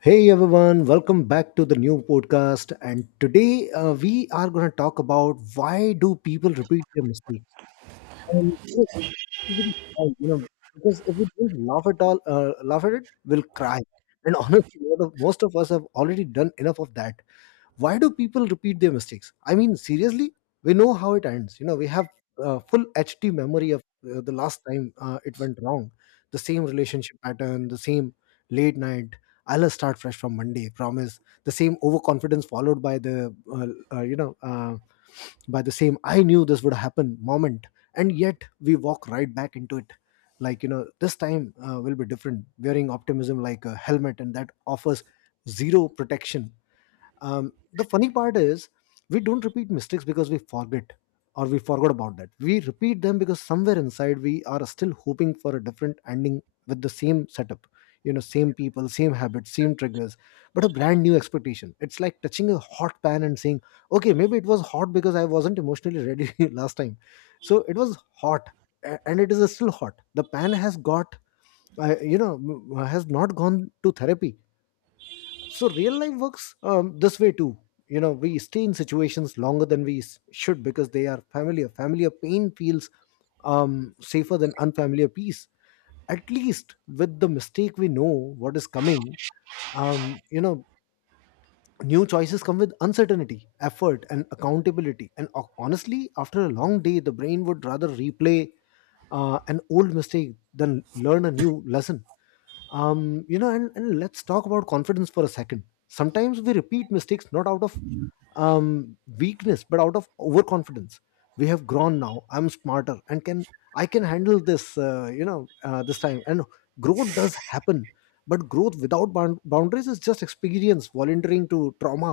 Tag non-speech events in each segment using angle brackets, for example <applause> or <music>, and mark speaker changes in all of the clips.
Speaker 1: Hey everyone, welcome back to the new podcast. And today we are going to talk about why do people repeat their mistakes? Um, you know, because if we don't laugh at all, laugh at it, we'll cry. And <laughs> honestly, most of us have already done enough of that. Why do people repeat their mistakes? I mean, seriously, we know how it ends. You know, we have full HD memory of the last time it went wrong. The same relationship pattern, the same late night, I'll start fresh from Monday promise, the same overconfidence followed by the you know by the same I knew this would happen moment. And yet we walk right back into it, like, you know, this time will be different, wearing optimism like a helmet, and that offers zero protection. Um, the funny part is we don't repeat mistakes because we forget or we forgot about that. We repeat them because somewhere inside we are still hoping for a different ending with the same setup. You know, same people, same habits, same triggers, but a brand new expectation. It's like touching a hot pan and saying, okay, maybe it was hot because I wasn't emotionally ready <laughs> last time. So it was hot, and it is still hot. The pan has got, has not gone to therapy. So real life works this way too. You know, we stay in situations longer than should because they are familiar. Familiar pain feels safer than unfamiliar peace. At least with the mistake we know what is coming. um, you know New choices come with uncertainty, effort, and accountability. And honestly, after a long day, the brain would rather replay an old mistake than learn a new lesson. And let's talk about confidence for a second. Sometimes we repeat mistakes not out of weakness but out of overconfidence. We have grown now, I'm smarter, and can I can handle this, this time. And growth does happen, but growth without boundaries is just experience volunteering to trauma.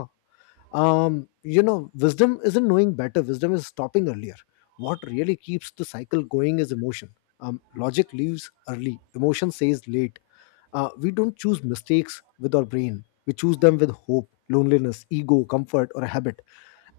Speaker 1: Um you know wisdom isn't knowing better. Wisdom is stopping earlier. What really keeps the cycle going is emotion. Um logic leaves early, emotion says late. We don't choose mistakes with our brain. We choose them with hope, loneliness, ego, comfort, or a habit.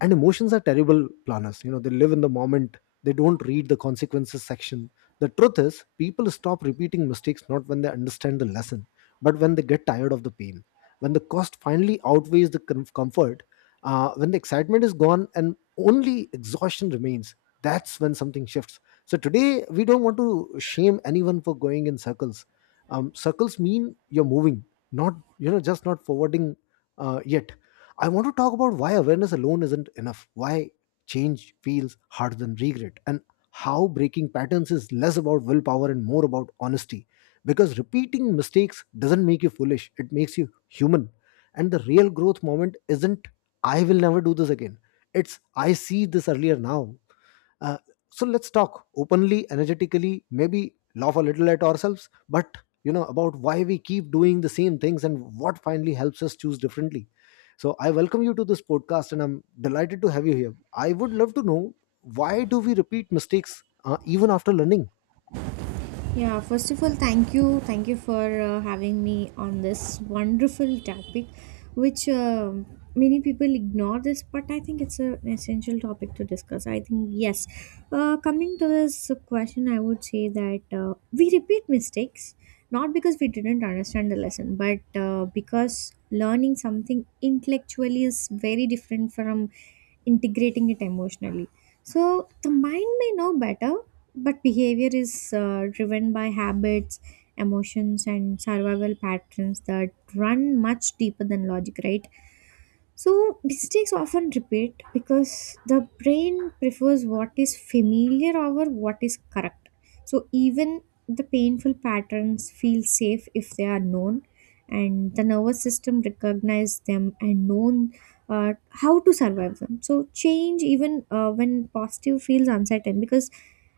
Speaker 1: And emotions are terrible planners. You know, they live in the moment, they don't read the consequences section. The truth is, people stop repeating mistakes not when they understand the lesson, but when they get tired of the pain, when the cost finally outweighs the comfort, when the excitement is gone and only exhaustion remains. That's when something shifts. So today we don't want to shame anyone for going in circles. Um, circles mean you're moving, not you know just not forwarding yet. I want to talk about why awareness alone isn't enough, why change feels harder than regret, and how breaking patterns is less about willpower and more about honesty. Because repeating mistakes doesn't make you foolish, it makes you human. And the real growth moment isn't, I will never do this again. It's, I see this earlier now. Uh, so let's talk openly, energetically, maybe laugh a little at ourselves, but, you know, about why we keep doing the same things and what finally helps us choose differently. So I welcome you to this podcast and I'm delighted to have you here. I would love to know, why do we repeat mistakes even after learning?
Speaker 2: Yeah, first of all, thank you. Thank you for having me on this wonderful topic, which many people ignore this, but I think it's an essential topic to discuss. I think, yes. Coming to this question, I would say that we repeat mistakes not because we didn't understand the lesson, but because learning something intellectually is very different from integrating it emotionally. So the mind may know better, but behavior is driven by habits, emotions, and survival patterns that run much deeper than logic, right? So, mistakes often repeat because the brain prefers what is familiar over what is correct. So, even the painful patterns feel safe if they are known, and the nervous system recognizes them and known how to survive them. So, change even when positive feels uncertain because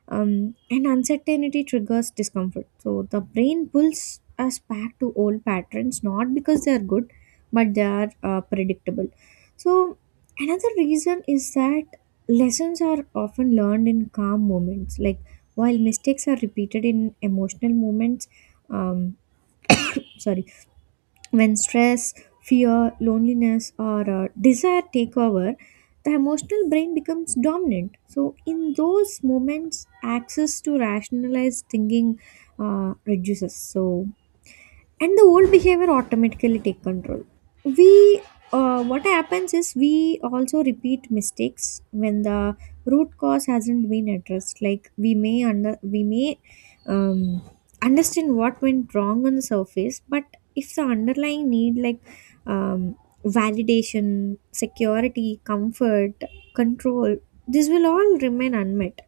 Speaker 2: and uncertainty triggers discomfort. So, the brain pulls us back to old patterns not because they are good but they are predictable. So, another reason is that lessons are often learned in calm moments. Like, while mistakes are repeated in emotional moments, um, sorry, when stress, fear, loneliness, or desire take over, the emotional brain becomes dominant. So, in those moments, access to rationalized thinking reduces. So, and the old behavior automatically take control we what happens is we also repeat mistakes when the root cause hasn't been addressed, like we may um, understand what went wrong on the surface, but if the underlying need, like um, validation, security, comfort, control, this will all remain unmet,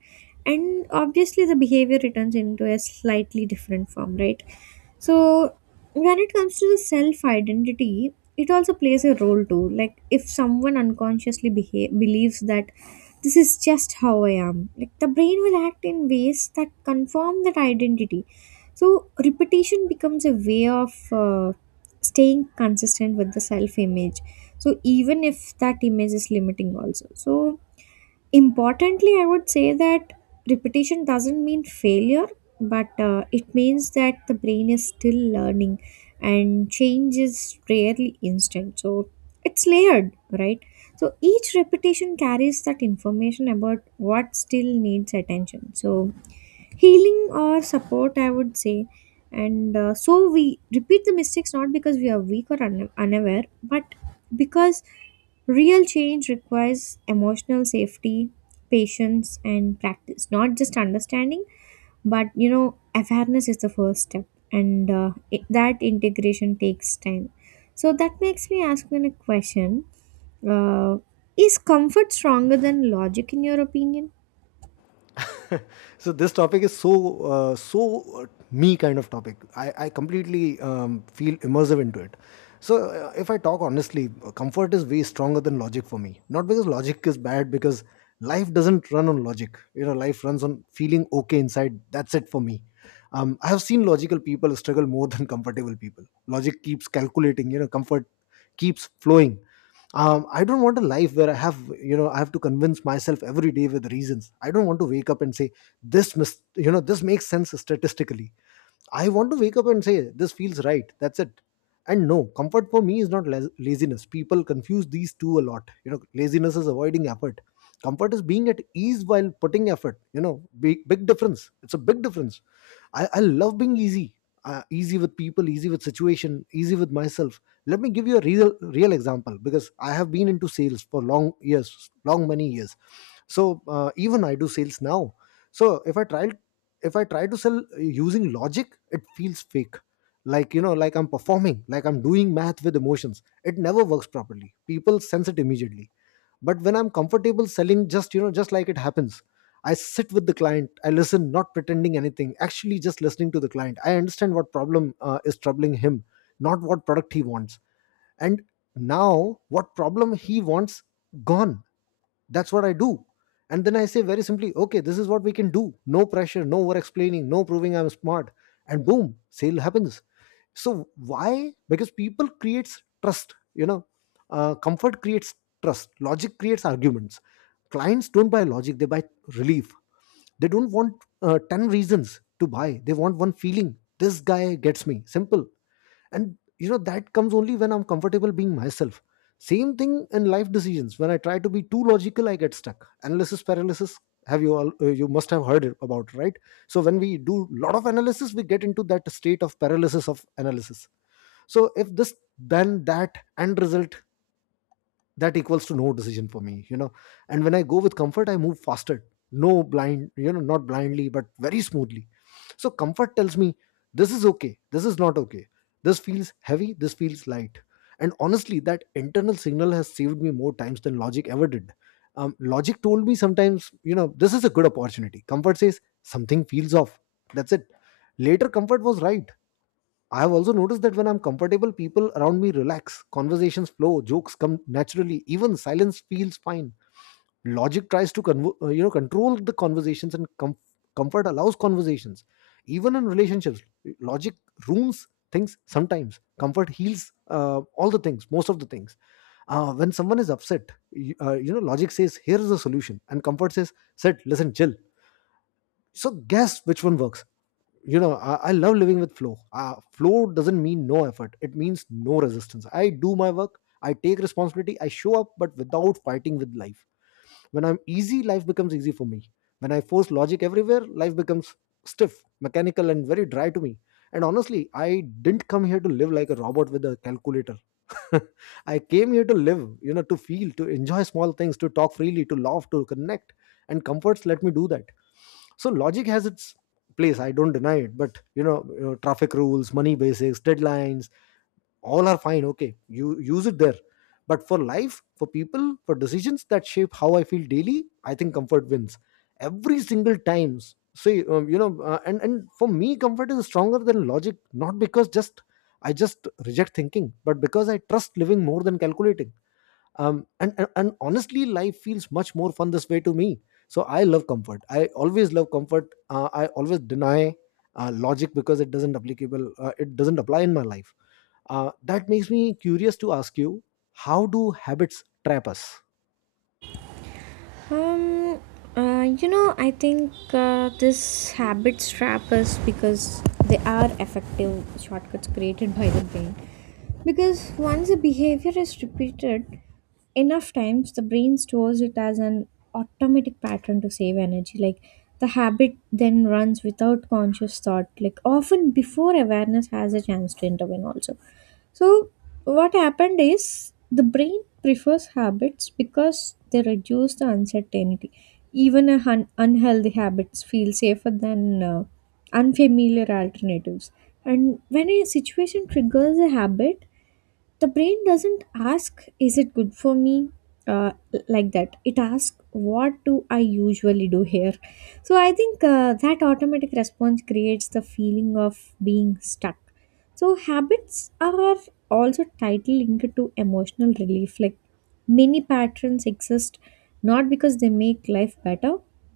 Speaker 2: and obviously the behavior returns into a slightly different form, right? So when it comes to the self identity, it also plays a role too. Like if someone unconsciously believes that this is just how I am, like the brain will act in ways that confirm that identity. So repetition becomes a way of staying consistent with the self image, so even if that image is limiting also. So importantly, I would say that repetition doesn't mean failure, but it means that the brain is still learning and change is rarely instant. So it's layered, right? So each repetition carries that information about what still needs attention. So healing or support, I would say. And so we repeat the mistakes not because we are weak or unaware, but because real change requires emotional safety, patience, and practice. Not just understanding, but you know, awareness is the first step, and that integration takes time. So that makes me ask you a question: uh, is comfort stronger than logic, in your opinion?
Speaker 1: <laughs> So this topic is so me kind of topic. I completely feel immersive into it. So if I talk honestly, comfort is way stronger than logic for me. Not because logic is bad, because life doesn't run on logic. You know, life runs on feeling okay inside. That's it for me. I have seen logical people struggle more <laughs> than comfortable people. Logic keeps calculating, you know, comfort keeps flowing. I don't want a life where I have to convince myself every day with reasons. I don't want to wake up and say, this mis- you know this makes sense statistically. I want to wake up and say, this feels right. That's it. And no, comfort for me is not laziness. People confuse these two a lot. You know, laziness is avoiding effort, comfort is being at ease while putting effort. You know, big difference. It's a big difference. I love being easy. Uh, easy with people, easy with situation, easy with myself. Let me give you a real example because I have been into sales for long years, long many years. So even I do sales now. So if I try to sell using logic, it feels fake. Like, you know, like I'm performing, like I'm doing math with emotions. It never works properly. People sense it immediately. But when I'm comfortable selling, just, you know, just like it happens. I sit with the client, I listen, not pretending anything, actually just listening to the client. I understand what problem is troubling him, not what product he wants. And now what problem he wants gone. That's what I do. And then I say very simply, okay, this is what we can do. No pressure, no over explaining, no proving I'm smart. And boom, sale happens. So why? Because people creates trust. You know, comfort creates trust, logic creates arguments. Clients don't buy logic, they buy relief. They don't want 10 reasons to buy. They want one feeling, this guy gets me, simple. And you know, that comes only when I'm comfortable being myself. Same thing in life decisions. When I try to be too logical, I get stuck. Analysis paralysis. Have you all, you must have heard about, right? So when we do lot of analysis, we get into that state of paralysis of analysis. So if this, then that, end result, that equals to no decision for me, you know. And when I go with comfort, I move faster. No blind, you know, not blindly, but very smoothly. So comfort tells me, this is okay, this is not okay, this feels heavy, this feels light. And honestly, that internal signal has saved me more times than logic ever did. Um, logic told me sometimes, you know, this is a good opportunity. Comfort says, something feels off. That's it. Later, comfort was right. I've also noticed that when I'm comfortable, people around me relax, conversations flow, jokes come naturally, even silence feels fine. Logic tries to control the conversations, and comfort allows conversations. Even in relationships, logic ruins things sometimes. Comfort heals all the things, most of the things. When someone is upset, you, logic says, "Here is the solution," and comfort says, "Sit, listen, chill." So guess which one works. You know, I love living with flow. Flow doesn't mean no effort, it means no resistance. I do my work, I take responsibility, I show up, but without fighting with life. When I'm easy, life becomes easy for me. When I force logic everywhere, life becomes stiff, mechanical, and very dry to me. And honestly, I didn't come here to live like a robot with a calculator. <laughs> I came here to live, you know, to feel, to enjoy small things, to talk freely, to laugh, to connect, and comforts let me do that. So logic has its place. I don't deny it, but you know, you know, traffic rules, money basics, deadlines, all are fine. Okay, you use it there. But for life, for people, for decisions that shape how I feel daily, I think comfort wins every single times. See, and for me, comfort is stronger than logic. Not because just I just reject thinking, but because I trust living more than calculating. And honestly, life feels much more fun this way to me. So I love comfort, I always love comfort. I always deny logic because it doesn't applicable, it doesn't apply in my life. That makes me curious to ask you, how do habits trap us?
Speaker 2: Um, you know, I think this habits trap us because they are effective shortcuts created by the brain. Because once a behavior is repeated enough times, the brain stores it as an automatic pattern to save energy. Like the habit then runs without conscious thought, like often before awareness has a chance to intervene, also. So, what happened is the brain prefers habits because they reduce the uncertainty. Even a unhealthy habits feel safer than unfamiliar alternatives. And when a situation triggers a habit, the brain doesn't ask is it good for me, uh, like that, it asks what do I usually do here. So I think that automatic response creates the feeling of being stuck. So habits are also tightly linked to emotional relief, like many patterns exist not because they make life better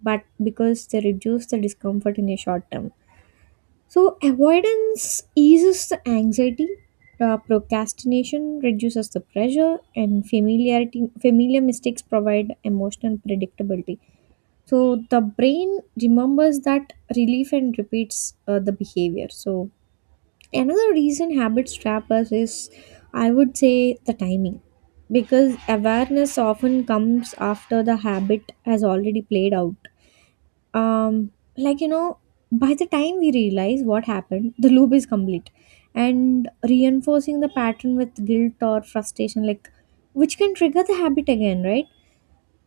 Speaker 2: but because they reduce the discomfort in a short term. So, avoidance eases the anxiety, procrastination reduces the pressure, and familiar mistakes provide emotional predictability. So, the brain remembers that relief and repeats the behavior. So, another reason habits trap us is, I would say, the timing. Because awareness often comes after the habit has already played out. um like you know, by the time we realize what happened, the loop is complete and reinforcing the pattern with guilt or frustration, like which can trigger the habit again, right?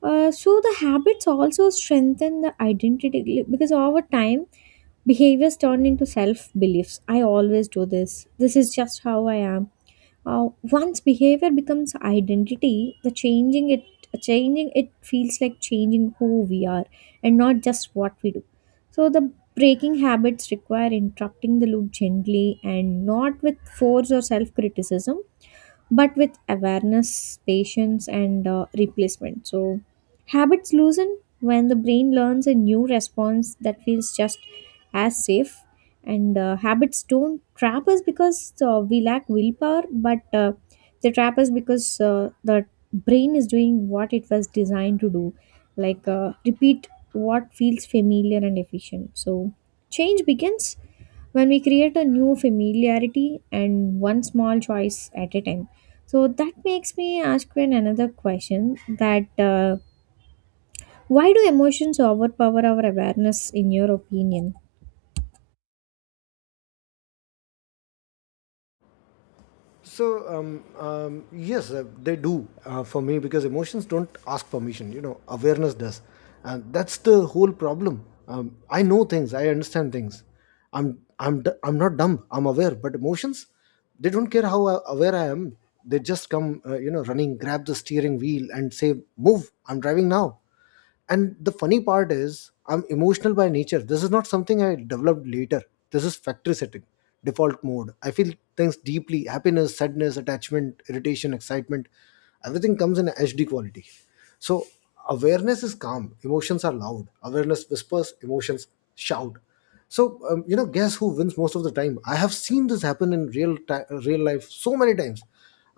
Speaker 2: So the habits also strengthen the identity, like, because over time behaviors turn into self beliefs. I always do this, this is just how I am. Once behavior becomes identity, the changing it feels like changing who we are and not just what we do. So the breaking habits require interrupting the loop gently and not with force or self criticism, but with awareness, patience, and replacement. So, habits loosen when the brain learns a new response that feels just as safe. And habits don't trap us because we lack willpower, but they trap us because the brain is doing what it was designed to do, like repeat what feels familiar and efficient. So, change begins when we create a new familiarity and one small choice at a time. So that makes me ask you another question that uh, why do emotions overpower our awareness in your opinion?
Speaker 1: So yes, they do for me, because emotions don't ask permission. You know, awareness does, and that's the whole problem. I know things, I understand things. I'm not dumb. I'm aware, but emotions, they don't care how aware I am. They just come, running, grab the steering wheel, and say, "Move! I'm driving now." And the funny part is, I'm emotional by nature. This is not something I developed later. This is factory setting, default mode. I feel things deeply: happiness, sadness, attachment, irritation, excitement. Everything comes in HD quality. So, awareness is calm, emotions are loud. Awareness whispers, emotions shout. So guess who wins most of the time? I have seen this happen in real life so many times.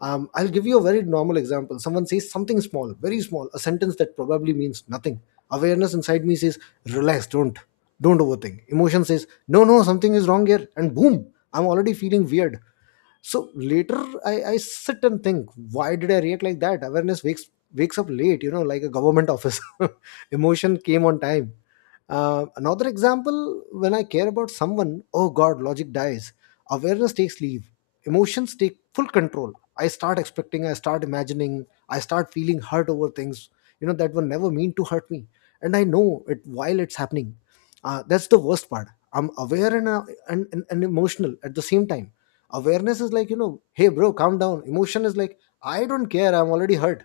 Speaker 1: I'll give you a very normal example. Someone says something small, very small, a sentence that probably means nothing. Awareness inside me says, relax, don't overthink. Emotion says, no, no, something is wrong here. And boom, I'm already feeling weird. So later, I sit and think, why did I react like that? Awareness wakes up late, like a government office. <laughs> Emotion came on time. Another example: when I care about someone, oh god, logic dies. Awareness takes leave, emotions take full control. I start expecting, I start imagining, I start feeling hurt over things that were never meant to hurt me. And I know it while it's happening. That's the worst part. I'm aware and emotional at the same time. Awareness is like, hey bro, calm down. Emotion is like, I don't care, I'm already hurt.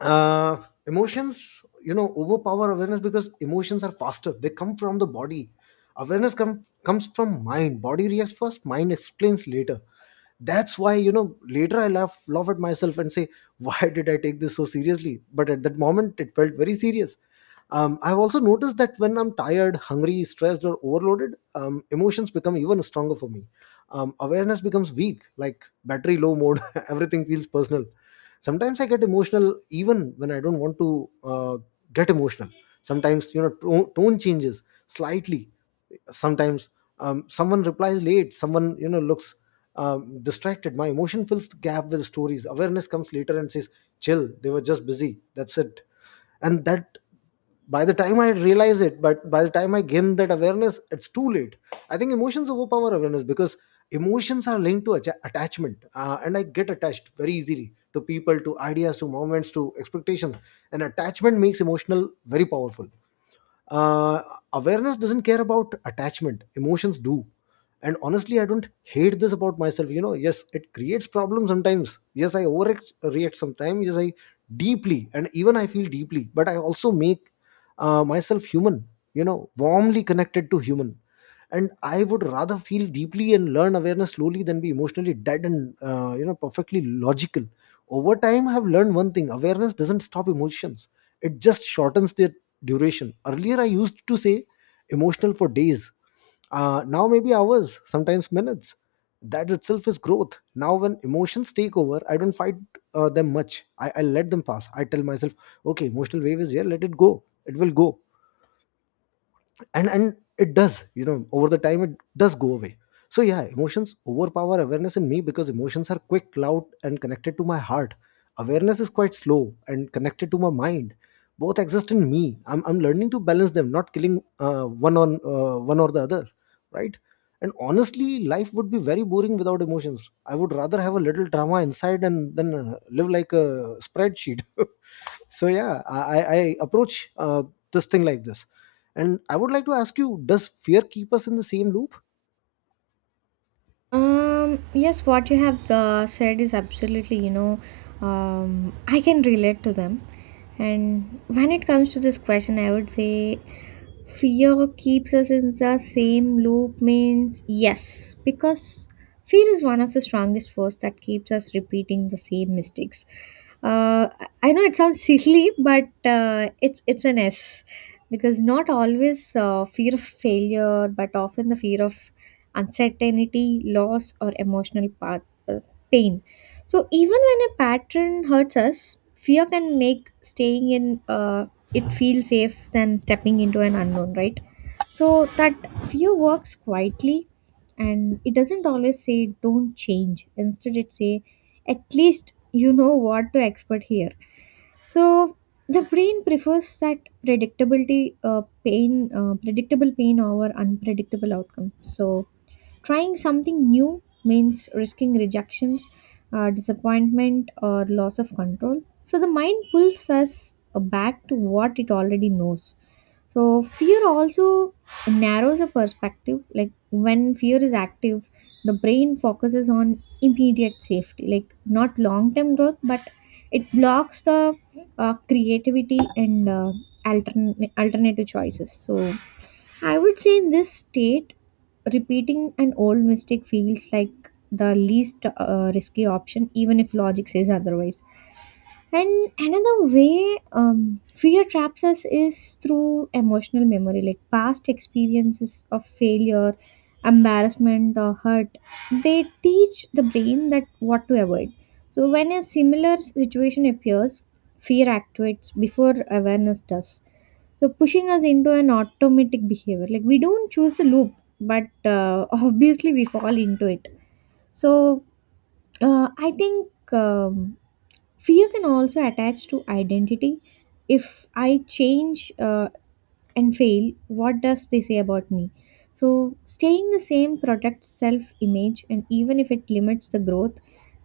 Speaker 1: uh Emotions overpower awareness because emotions are faster. They come from the body. Awareness comes from mind. Body reacts first, mind explains later. That's why later I laugh at myself and say, <laughs> why did I take this so seriously? But at that moment, it felt very serious. I've also noticed that when I'm tired, hungry, stressed, or overloaded, emotions become even stronger for me. Awareness becomes weak, like battery low mode. <laughs> Everything feels personal. Sometimes I get emotional even when I don't want to get emotional. Sometimes, tone changes slightly. Sometimes someone replies late, someone, looks distracted. My emotion fills the gap with stories. Awareness comes later and says, chill, they were just busy. That's it. And that, by the time I realize it, but by the time I gain that awareness, it's too late. I think emotions overpower awareness because emotions are linked to attachment, and I get attached very easily, to people, to ideas, to moments, to expectations. And attachment makes emotional very powerful. uh, Awareness doesn't care about attachment, emotions do. And honestly, I don't hate this about myself. Yes, it creates problems sometimes, yes I overreact sometimes, yes I deeply and even I feel deeply, but I also make myself human, warmly connected to human. And I would rather feel deeply and learn awareness slowly than be emotionally dead and perfectly logical. Over time, I've learned one thing: awareness doesn't stop emotions, it just shortens their duration. Earlier, I used to say emotional for days. Now maybe hours, sometimes minutes. That itself is growth. Now when emotions take over, I don't fight them much. I let them pass. I tell myself, okay, emotional wave is here, let it go, it will go. And it does. Over the time, it does go away. So yeah, emotions overpower awareness in me because emotions are quick, loud, and connected to my heart. Awareness is quite slow and connected to my mind. Both exist in me. I'm learning to balance them, not killing one on one or the other, right? And honestly, life would be very boring without emotions. I would rather have a little drama inside and then live like a spreadsheet. <laughs> So yeah, I approach uh, this thing like this. And I would like to ask you, does fear keep us in the same loop?
Speaker 2: Yes, what you have said is absolutely, you know, I can relate to them. And when it comes to this question, I would say fear keeps us in the same loop means yes, because fear is one of the strongest force that keeps us repeating the same mistakes. Uh, I know it sounds <laughs> silly, but it's an S because not always fear of failure, but often the fear of uncertainty, loss, or emotional uh, pain. So, even when a pattern hurts us, fear can make staying in uh, it feel safe than stepping into an unknown, right? So, that fear works quietly and it doesn't always say don't change. Instead, it say at least you know what to expect here. So the brain prefers that predictable pain over unpredictable outcome. So trying something new means risking rejections, disappointment, or loss of control. So the mind pulls us back to what it already knows. So fear also narrows a perspective. Like when fear is active, the brain focuses on immediate safety, like not long term growth, but it blocks the creativity and alternative choices. So I would say in this state, repeating an old mistake feels like the least risky option, even if logic says otherwise. And another way fear traps us is through emotional memory, like past experiences of failure, embarrassment, or hurt. They teach the brain that what to avoid. So when a similar situation appears, fear activates before awareness does, so pushing us into an automatic behavior. Like we don't choose the loop, but <laughs> obviously we fall into it. So I think fear can also attach to identity. If I change and fail, what does they say about me? So staying the same protects self image, and even if it limits the growth,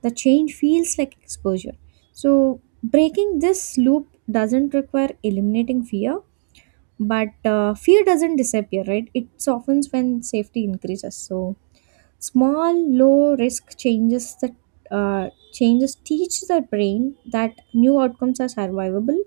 Speaker 2: the change feels like exposure. So breaking this loop doesn't require eliminating fear, but fear doesn't disappear, right? It softens when safety increases. So small low risk changes that changes teach the brain that new outcomes are survivable.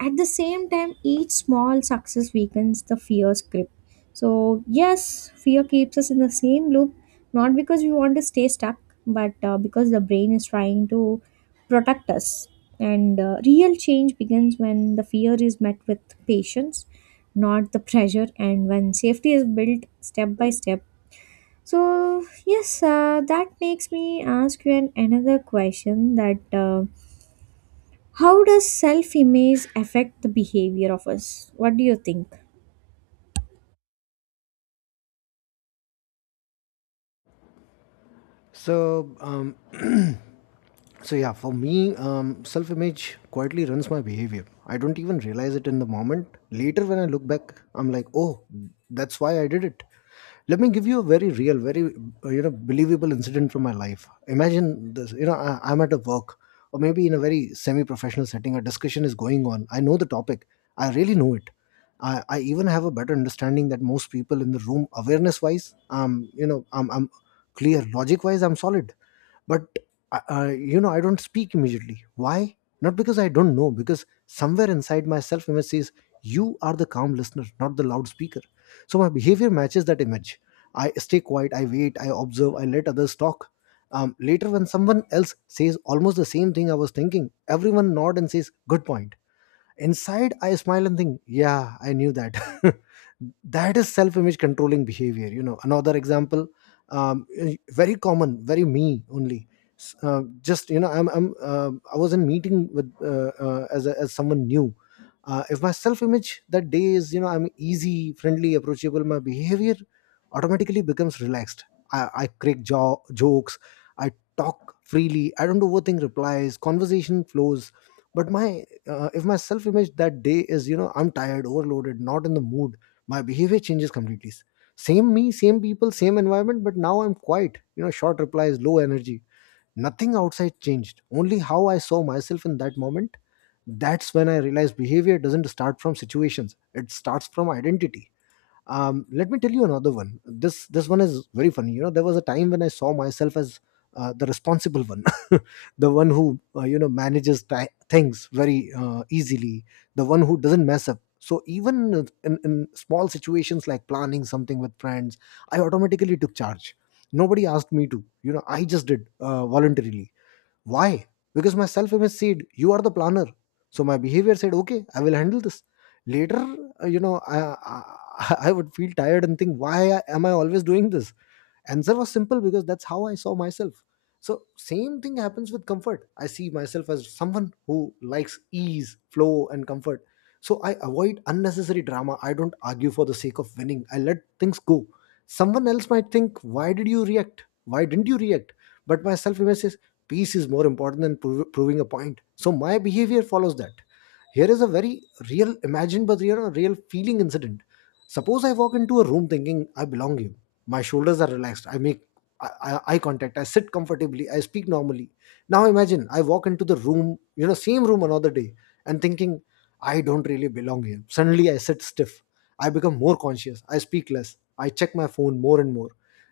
Speaker 2: At the same time, each small success weakens the fear's grip. So, yes, fear keeps us in the same loop, not because we want to stay stuck, but because the brain is trying to protect us. And real change begins when the fear is met with patience, not the pressure, and when safety is built step by step. So, yes, that makes me ask you another question that. How does self image affect the behavior of us? What do you think?
Speaker 1: So, <clears throat> so yeah, for me, self-image quietly runs my behavior. I don't even realize it in the moment. Later, when I look back, I'm like, oh, that's why I did it. Let me give you a very real, very believable incident from my life. Imagine this. I'm at a work or maybe in a very semi-professional setting. A discussion is going on. I know the topic. I really know it. I even have a better understanding that most people in the room, awareness wise. I'm clear, logic wise, I'm solid. But I don't speak immediately. Why? Not because I don't know, because somewhere inside my self image says, you are the calm listener, not the loudspeaker. So my behavior matches that image. I stay quiet, I wait, I observe, I let others talk. Later, when someone else says almost the same thing I was thinking, everyone nod and says, good point. Inside, I smile and think, yeah, I knew that. <laughs> That is self image controlling behavior. Another example, very common, very me only. S- just, you know, I'm, I was in meeting with as someone new. If my self image that day is, I'm easy, friendly, approachable, my behavior automatically becomes relaxed. I crack jokes, I talk freely, I don't overthink replies, conversation flows. But my if my self image that day is, I'm tired, overloaded, not in the mood, my behavior changes completely. Same me, same people, same environment, but now I'm quiet, short replies, low energy. Nothing outside changed, only how I saw myself in that moment. That's when I realized behavior doesn't start from situations, it starts from identity. Let me tell you another one. This one is very funny. There was a time when I saw myself as the responsible one. <laughs> The one who manages ti things very easily, the one who doesn't mess up. So even in small situations like planning something with friends, I automatically took charge. Nobody asked me to. I just did, voluntarily. Why? Because my self image said, you are the planner. So my behavior said, okay, I will handle this. Later, <laughs> I would feel tired and think, why am I always doing this? Answer was simple, because that's how I saw myself. So same thing happens with comfort. I see myself as someone who likes ease, flow, and comfort. So I avoid unnecessary drama, I don't argue for the sake of winning, I let things go. Someone else might think, why did you react, why didn't you react? But my self image says, peace is more important than proving a point. So my behavior follows that. Here is a very real, imagined but real, real feeling incident. Suppose I walk into a room thinking I belong here. My shoulders are relaxed. I make eye contact. I sit comfortably. I speak normally. Now imagine I walk into the room, same room another day, and thinking I don't really belong here. Suddenly I sit stiff. I become more conscious. I speak less. I check my phone more and more.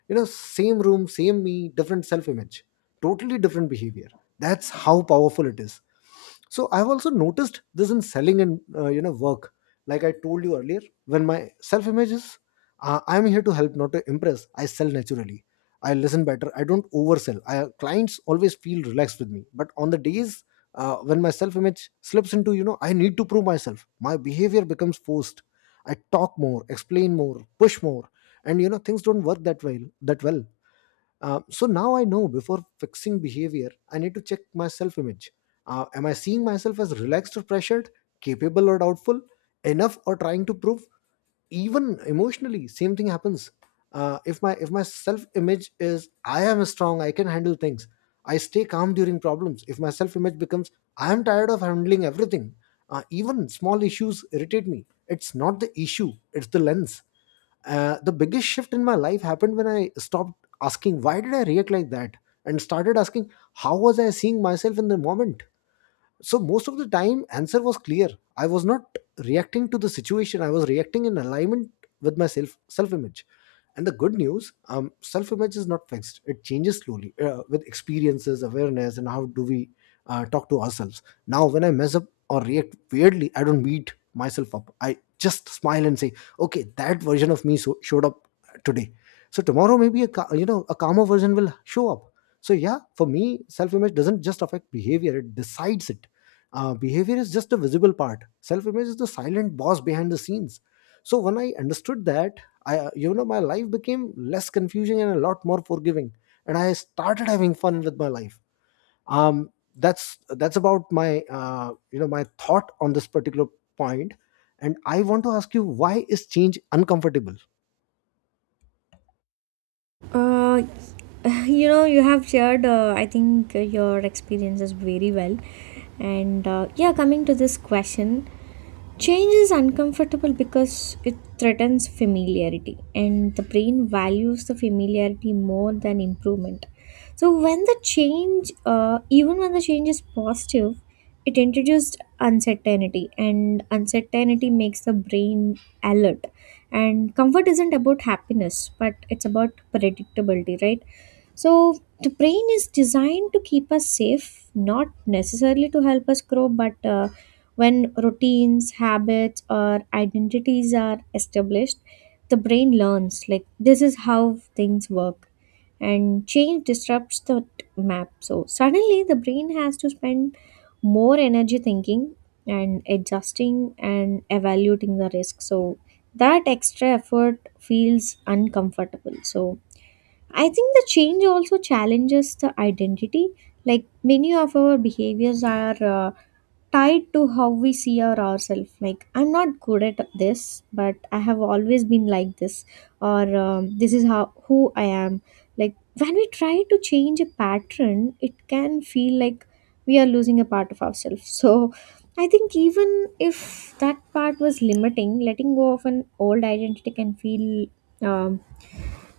Speaker 1: Same room, same me, different self image, totally different behavior. That's how powerful it is. So I've also noticed this in selling and work, like I told you earlier. When my self image is, I'm here to help, not to impress, I sell naturally. I listen better, I don't oversell. Clients always feel relaxed with me. But on the days when my self image slips into, I need to prove myself, my behavior becomes forced. I talk more, explain more, push more. And things don't work that well. So now I know, before fixing behavior, I need to check my self image. Am I seeing myself as relaxed or pressured, capable or doubtful, enough or trying to prove? Even emotionally, same thing happens. If my self image is, I am strong, I can handle things, I stay calm during problems. If my self image becomes, I am tired of handling everything, even small issues irritate me. It's not the issue; it's the lens. The biggest shift in my life happened when I stopped asking, why did I react like that, and started asking, how was I seeing myself in the moment? So most of the time, answer was clear: I was not reacting to the situation, I was reacting in alignment with my self image. And the good news, self image is not fixed, it changes slowly with experiences, awareness, and how do we talk to ourselves. Now when I mess up or react weirdly, I don't beat myself up, I just smile and say, okay, that version of me showed up today. So tomorrow maybe a ca- you know a calmer version will show up. So yeah, for me, self image doesn't just affect behavior, it decides it. Behavior is just the visible part. Self image is the silent boss behind the scenes. So when I understood that, I you know my life became less confusing and a lot more forgiving, and I started having fun with my life. Um, that's about my my thought on this particular point, and I want to ask you, why is change uncomfortable?
Speaker 2: Uh, <sighs> <laughs> you know, you have shared, I think, your experiences very well. And yeah, coming to this question, change is uncomfortable because it threatens familiarity, and the brain values the familiarity more than improvement. So, when the even when the change is positive, it introduced uncertainty, and uncertainty makes the brain alert. And comfort isn't about happiness, but it's about predictability, right? So the brain is designed to keep us safe, not necessarily to help us grow, but when routines, habits, or identities are established, the brain learns like this is how things work, and change disrupts the map. So suddenly, the brain has to spend more energy thinking and adjusting and evaluating the risk. So that extra effort feels uncomfortable. So I think the change also challenges the identity. Like many of our behaviors are tied to how we see our ourselves. Like I'm not good at this, but I have always been like this, or this is how who I am. Like when we try to change a pattern, it can feel like we are losing a part of ourselves. So I think even if that part was limiting, letting go of an old identity can feel um,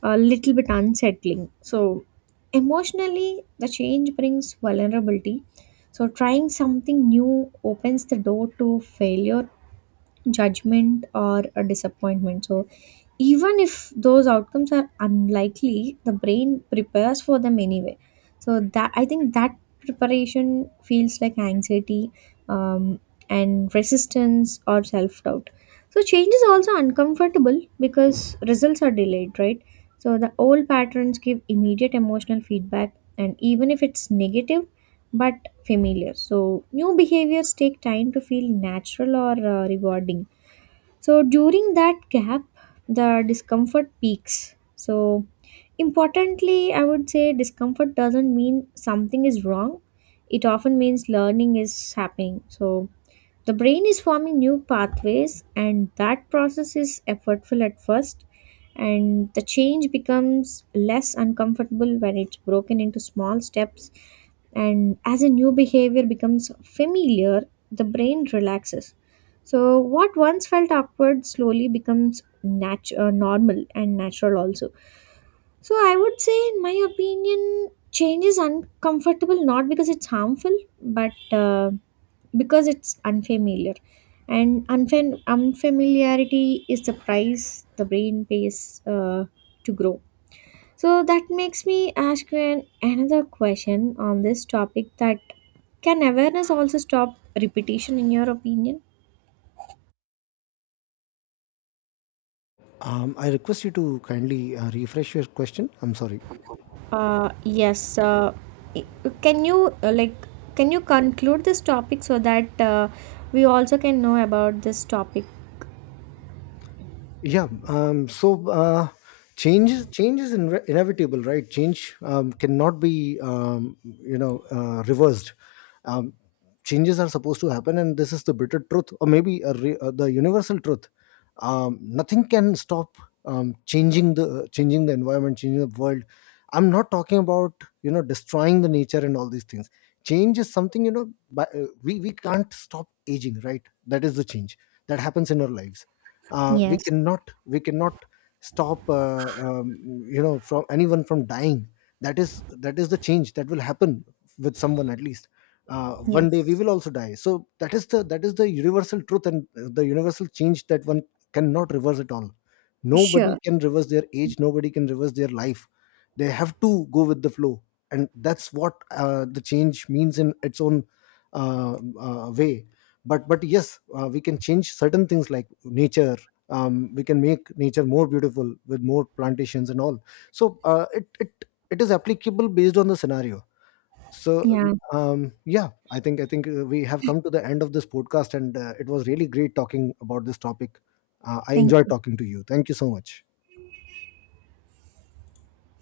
Speaker 2: a little bit unsettling. So, emotionally, the change brings vulnerability. So, trying something new opens the door to failure, judgment, or a disappointment. So, even if those outcomes are unlikely, the brain prepares for them anyway. So that I think that preparation feels like anxiety, um, and resistance or self doubt. So change is also uncomfortable because results are delayed, right? So the old patterns give immediate emotional feedback, and even if it's negative, but familiar. So, new behaviors take time to feel natural or rewarding. So, during that gap, the discomfort peaks. So, importantly, I would say discomfort doesn't mean something is wrong, it often means learning is happening. So, the brain is forming new pathways, and that process is effortful at first, and the change becomes less uncomfortable when it's broken into small steps. And as a new behavior becomes familiar, the brain relaxes. So, what once felt awkward slowly becomes normal and natural also. So I would say, in my opinion, change is uncomfortable not because it's harmful, but because it's unfamiliar and unfamiliarity is the price the brain pays to grow. So that makes me ask you another question on this topic that can awareness also stop repetition in your opinion?
Speaker 1: I request you to kindly refresh your question. I'm sorry.
Speaker 2: uh, yes uh, i- can you like can you conclude this topic so that we also can know about this topic?
Speaker 1: Yeah. So change is inevitable, right? Change cannot be reversed. Um, Changes are supposed to happen, and this is the bitter truth, or maybe the universal truth. Nothing can stop changing the environment, changing the world. I'm not talking about destroying the nature and all these things. Change is something we can't stop aging, right? That is the change that happens in our lives. We
Speaker 2: Yes,
Speaker 1: cannot we cannot stop from anyone from dying. That is the change that will happen with someone at least. One day we
Speaker 2: yes,
Speaker 1: will also die. So that is the universal truth, and the universal change, that one cannot reverse at all. Nobody
Speaker 2: sure,
Speaker 1: can reverse their age, nobody can reverse their life. They have to go with the flow. And that's what the change means in its own way. But yes, we can change certain things like nature. We can make nature more beautiful with more plantations and all. So it is applicable based on the scenario. So
Speaker 2: yeah,
Speaker 1: yeah, I think we have come to the end of this podcast, and it was really great talking about this topic. I
Speaker 2: thank
Speaker 1: enjoyed
Speaker 2: you.
Speaker 1: talking to you. Thank you so much.